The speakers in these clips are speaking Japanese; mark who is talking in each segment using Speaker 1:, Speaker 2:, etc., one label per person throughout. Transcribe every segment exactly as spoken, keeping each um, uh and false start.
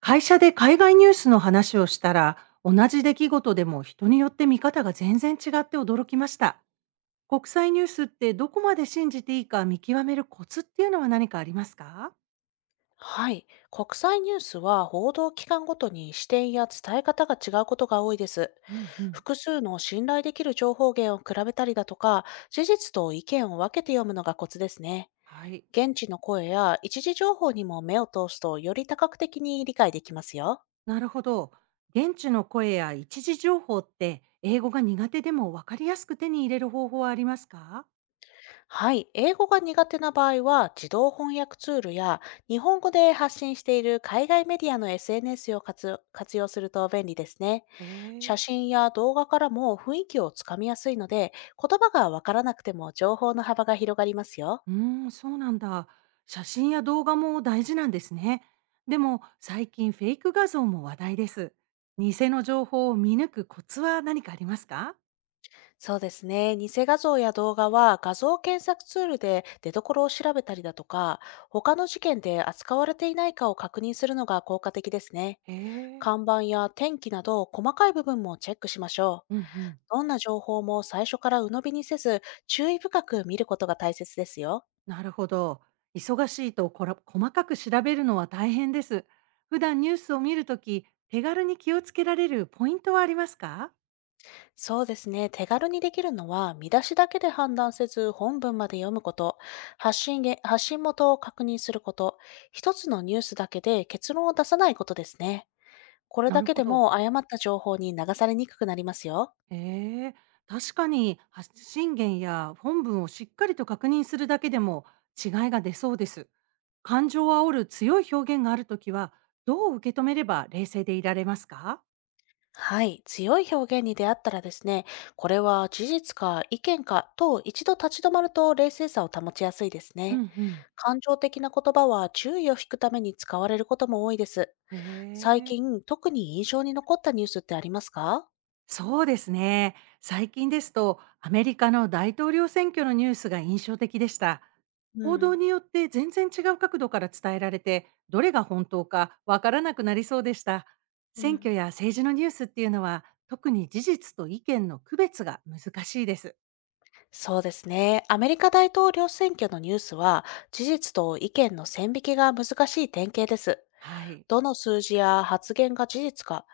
Speaker 1: 会社で海外ニュースの話をしたら、同じ出来事でも人によって見方が全然違って驚きました。国際ニュースってどこまで信じていいか見極めるコツっていうのは何かありますか？
Speaker 2: はい。国際ニュースは報道機関ごとに視点や伝え方が違うことが多いです。
Speaker 1: うんうん。
Speaker 2: 複数の信頼できる情報源を比べたりだとか、事実と意見を分けて読むのがコツですね。
Speaker 1: はい。
Speaker 2: 現地の声や一時情報にも目を通すとより多角的に理解できますよ。
Speaker 1: なるほど。現地の声や一時情報って英語が苦手でも分かりやすく手に入れる方法はありますか？
Speaker 2: はい。英語が苦手な場合は自動翻訳ツールや日本語で発信している海外メディアの エスエヌエス を活活用すると便利ですね。
Speaker 1: え
Speaker 2: 写
Speaker 1: え。
Speaker 2: 真や動画からも雰囲気をつかみやすいので、言葉がわからなくても情報の幅が広がりますよ。
Speaker 1: うーん、そうなんだ。写真や動画も大事なんですね。でも最近フェイク画像も話題です。偽の情報を見抜くコツは何かありますか？
Speaker 2: そうですね。偽画像や動画は画像検索ツールで出所を調べたりだとか、他の事件で扱われていないかを確認するのが効果的ですね。
Speaker 1: へえ、
Speaker 2: 看板や天気など細かい部分もチェックしましょ
Speaker 1: う
Speaker 2: う。
Speaker 1: んうん。
Speaker 2: どんな情報も最初から鵜呑みにせず、注意深く見ることが大切ですよ。
Speaker 1: なるほど。忙しいとこら細かく調べるのは大変です。普段ニュースを見るとき、手軽に気をつけられるポイントはありますか？
Speaker 2: そうですね。手軽にできるのは、見出しだけで判断せず、本文まで読むこと、発信げ発信元を確認すること、一つのニュースだけで結論を出さないことですね。これ
Speaker 1: な
Speaker 2: だ
Speaker 1: る
Speaker 2: け
Speaker 1: ほ
Speaker 2: で
Speaker 1: ど。
Speaker 2: も誤った情報に流されにくくなりますよ。
Speaker 1: へえ、確かに発信源や本文をしっかりと確認するだけでも違いが出そうです。感情を煽る強い表現があるときは、どう受け止めれば冷静でいられますか？
Speaker 2: はい。強い表現に出会ったらですね、これは事実か意見かと一度立ち止まると冷静さを保ちやすいです
Speaker 1: う
Speaker 2: ね。
Speaker 1: んうん。
Speaker 2: 感情的な言葉は注意を引くために使われることも多いです。
Speaker 1: へ
Speaker 2: 最
Speaker 1: え。
Speaker 2: 近、特に印象に残ったニュースってありますか？
Speaker 1: そうですね。最近ですと、アメリカの大統領選挙のニュースが印象的でした。
Speaker 2: う
Speaker 1: 報道
Speaker 2: ん、
Speaker 1: によって全然違う角度から伝えられて、どれが本当かわからなくなりそうでした。
Speaker 2: う
Speaker 1: 選
Speaker 2: ん、
Speaker 1: 挙や政治のニュースっていうのは、特に事実と意見の区別が難しいです。
Speaker 2: そうですね。アメリカ大統領選挙のニュースは、事実と意見の線引きが難しい典型です。
Speaker 1: はい。
Speaker 2: どの数字や発言が事実か、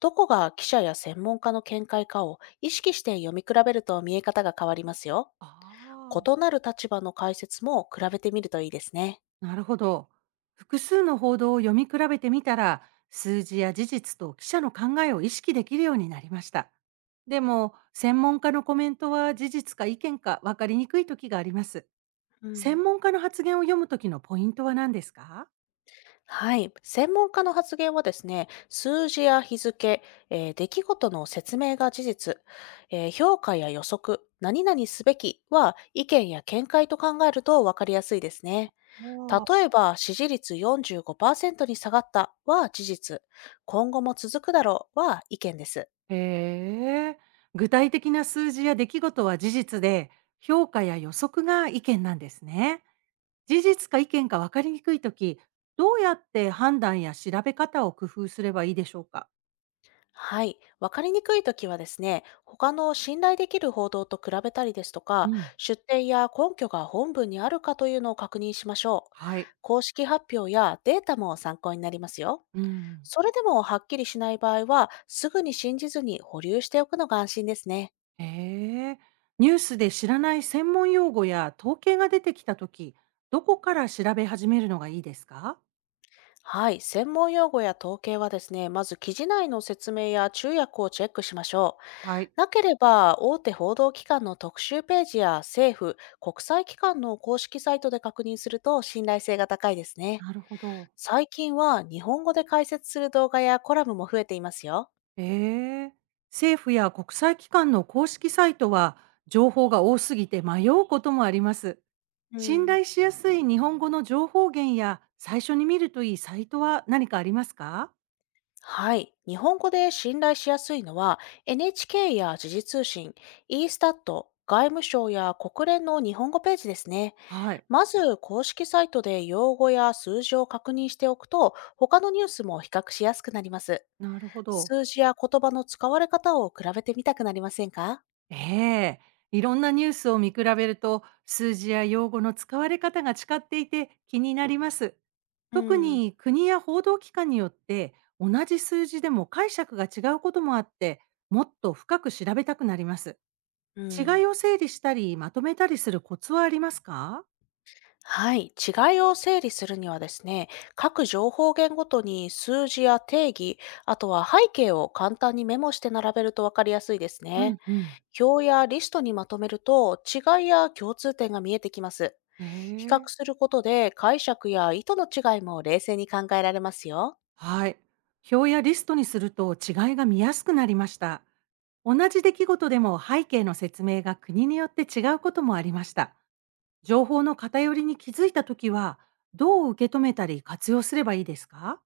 Speaker 2: どこが記者や専門家の見解かを意識して読み比べると見え方が変わりますよ。
Speaker 1: ああ。
Speaker 2: 異なる立場の解説も比べてみるといいですね。
Speaker 1: なるほど。複数の報道を読み比べてみたら、数字や事実と記者の考えを意識できるようになりました。でも、専門家のコメントは事実か意見か分かりにくい時があります。
Speaker 2: うん。
Speaker 1: 専門家の発言を読む時のポイントは何ですか？
Speaker 2: はい、専門家の発言はですね、数字や日付、えー出来事の説明が事実、えー評価や予測、何々すべきは意見や見解と考えると分かりやすいですね。
Speaker 1: お
Speaker 2: 例え
Speaker 1: ー。
Speaker 2: ば、支持率よんじゅうごパーセントに下がったは事実、今後も続くだろうは意見です。
Speaker 1: へえ。具体的な数字や出来事は事実で、評価や予測が意見なんですね。事実か意見か分かりにくい時、どうやって判断や調べ方を工夫すればいいでしょうか？
Speaker 2: はい。わかりにくいときはですね、他の信頼できる報道と比べたりですと
Speaker 1: う
Speaker 2: か、
Speaker 1: ん。
Speaker 2: 出典や根拠が本文にあるかというのを確認しましょう。
Speaker 1: はい。
Speaker 2: 公式発表やデータも参考になりますよ。
Speaker 1: うん。
Speaker 2: それでもはっきりしない場合は、すぐに信じずに保留しておくのが安心ですね。
Speaker 1: へえ。ニュースで知らない専門用語や統計が出てきたとき、どこから調べ始めるのがいいですか？
Speaker 2: はい。専門用語や統計はですね、まず記事内の説明や注訳をチェックしましょ
Speaker 1: はい。
Speaker 2: う。なければ、大手報道機関の特集ページや政府、国際機関の公式サイトで確認すると信頼性が高いですね。
Speaker 1: なるほど。
Speaker 2: 最近は日本語で解説する動画やコラムも増えていますよ。
Speaker 1: へえ。政府や国際機関の公式サイトは、情報が多すぎて迷うこともあります。
Speaker 2: う
Speaker 1: 信
Speaker 2: ん。
Speaker 1: 頼しやすい日本語の情報源や、最初に見るといいサイトは何かありますか？
Speaker 2: はい。日本語で信頼しやすいのは エヌエイチケー や時事通信、e-stat、外務省や国連の日本語ページですね。
Speaker 1: はい。
Speaker 2: まず公式サイトで用語や数字を確認しておくと他のニュースも比較しやすくなります。
Speaker 1: なるほど。
Speaker 2: 数字や言葉の使われ方を比べてみたくなりませんか？
Speaker 1: ええ、いろんなニュースを見比べると数字や用語の使われ方が違っていて気になります。
Speaker 2: う
Speaker 1: 特
Speaker 2: ん。
Speaker 1: に国や報道機関によって同じ数字でも解釈が違うこともあって、もっと深く調べたくなります。
Speaker 2: う
Speaker 1: 違い
Speaker 2: ん。
Speaker 1: を整理したりまとめたりするコツはありますか？
Speaker 2: はい。違いを整理するにはですね、各情報源ごとに数字や定義、あとは背景を簡単にメモして並べると分かりやすいです
Speaker 1: う
Speaker 2: ね。
Speaker 1: んうん。
Speaker 2: 表やリストにまとめると違いや共通点が見えてきます。
Speaker 1: え
Speaker 2: 比較
Speaker 1: え。
Speaker 2: することで解釈や意図の違いも冷静に考えられますよ。
Speaker 1: はい。表やリストにすると違いが見やすくなりました。同じ出来事でも背景の説明が国によって違うこともありました。情報の偏りに気づいたときは、どう受け止めたり活用すればいいですか？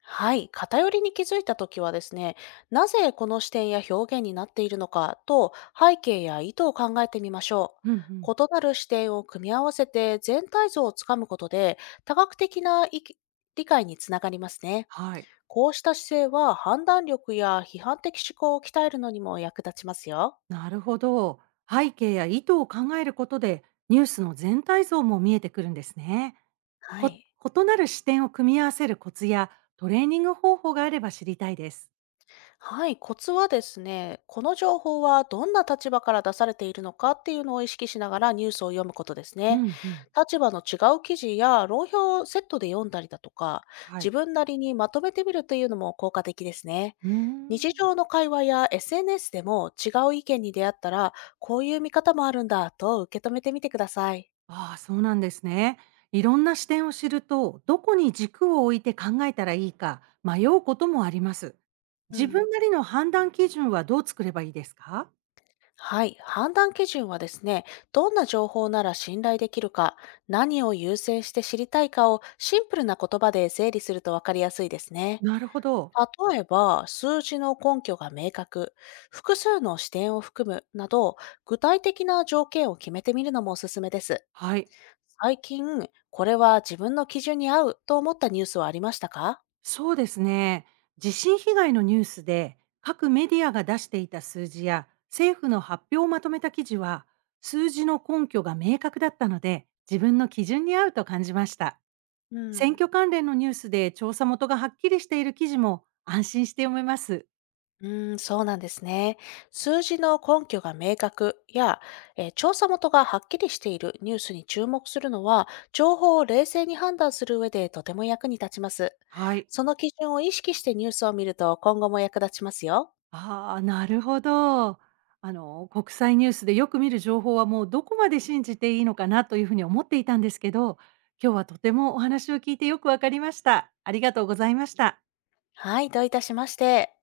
Speaker 2: はい、偏りに気づいたときはですね、なぜこの視点や表現になっているのかと背景や意図を考えてみましょ
Speaker 1: うんうん。
Speaker 2: う。異なる視点を組み合わせて全体像をつかむことで多角的な意見理解につながりますね。
Speaker 1: はい、
Speaker 2: こうした姿勢は判断力や批判的思考を鍛えるのにも役立ちますよ。
Speaker 1: なるほど。背景や意図を考えることで、ニュースの全体像も見えてくるんですね。
Speaker 2: は
Speaker 1: こ
Speaker 2: い。
Speaker 1: 異なる視点を組み合わせるコツやトレーニング方法があれば知りたいです。
Speaker 2: はい、コツはですね、この情報はどんな立場から出されているのかっていうのを意識しながらニュースを読むことです
Speaker 1: う
Speaker 2: ね。
Speaker 1: んうん。
Speaker 2: 立場の違う記事や論評をセットで読んだりだとか、
Speaker 1: は
Speaker 2: 自
Speaker 1: い。
Speaker 2: 分なりにまとめてみるというのも効果的ですね。
Speaker 1: うー
Speaker 2: 日
Speaker 1: ん。
Speaker 2: 常の会話や エスエヌエス でも違う意見に出会ったら、こういう見方もあるんだと受け止めてみてください。
Speaker 1: ああ、そうなんですね。いろんな視点を知ると、どこに軸を置いて考えたらいいか迷うこともあります。
Speaker 2: う
Speaker 1: 自分
Speaker 2: ん。
Speaker 1: なりの判断基準はどう作ればいいですか？
Speaker 2: はい、判断基準はですね、どんな情報なら信頼できるか、何を優先して知りたいかをシンプルな言葉で整理すると分かりやすいですね。
Speaker 1: なるほど。
Speaker 2: 例えば、数字の根拠が明確、複数の視点を含むなど、具体的な条件を決めてみるのもおすすめです。
Speaker 1: はい。
Speaker 2: 最近、これは自分の基準に合うと思ったニュースはありましたか？
Speaker 1: そうですね。地震被害のニュースで、各メディアが出していた数字や政府の発表をまとめた記事は、数字の根拠が明確だったので、自分の基準に合うと感じました。
Speaker 2: う
Speaker 1: 選
Speaker 2: ん。
Speaker 1: 挙関連のニュースで調査元がはっきりしている記事も安心して読めます。
Speaker 2: うーん、そうなんですね。数字の根拠が明確や、えー調査元がはっきりしているニュースに注目するのは、情報を冷静に判断する上でとても役に立ちます。
Speaker 1: はい。
Speaker 2: その基準を意識してニュースを見ると今後も役立ちますよ。
Speaker 1: ああ、なるほど。あの、国際ニュースでよく見る情報はもうどこまで信じていいのかなというふうに思っていたんですけど、今日はとてもお話を聞いてよくわかりました。ありがとうございました。
Speaker 2: はい、どういたしまして。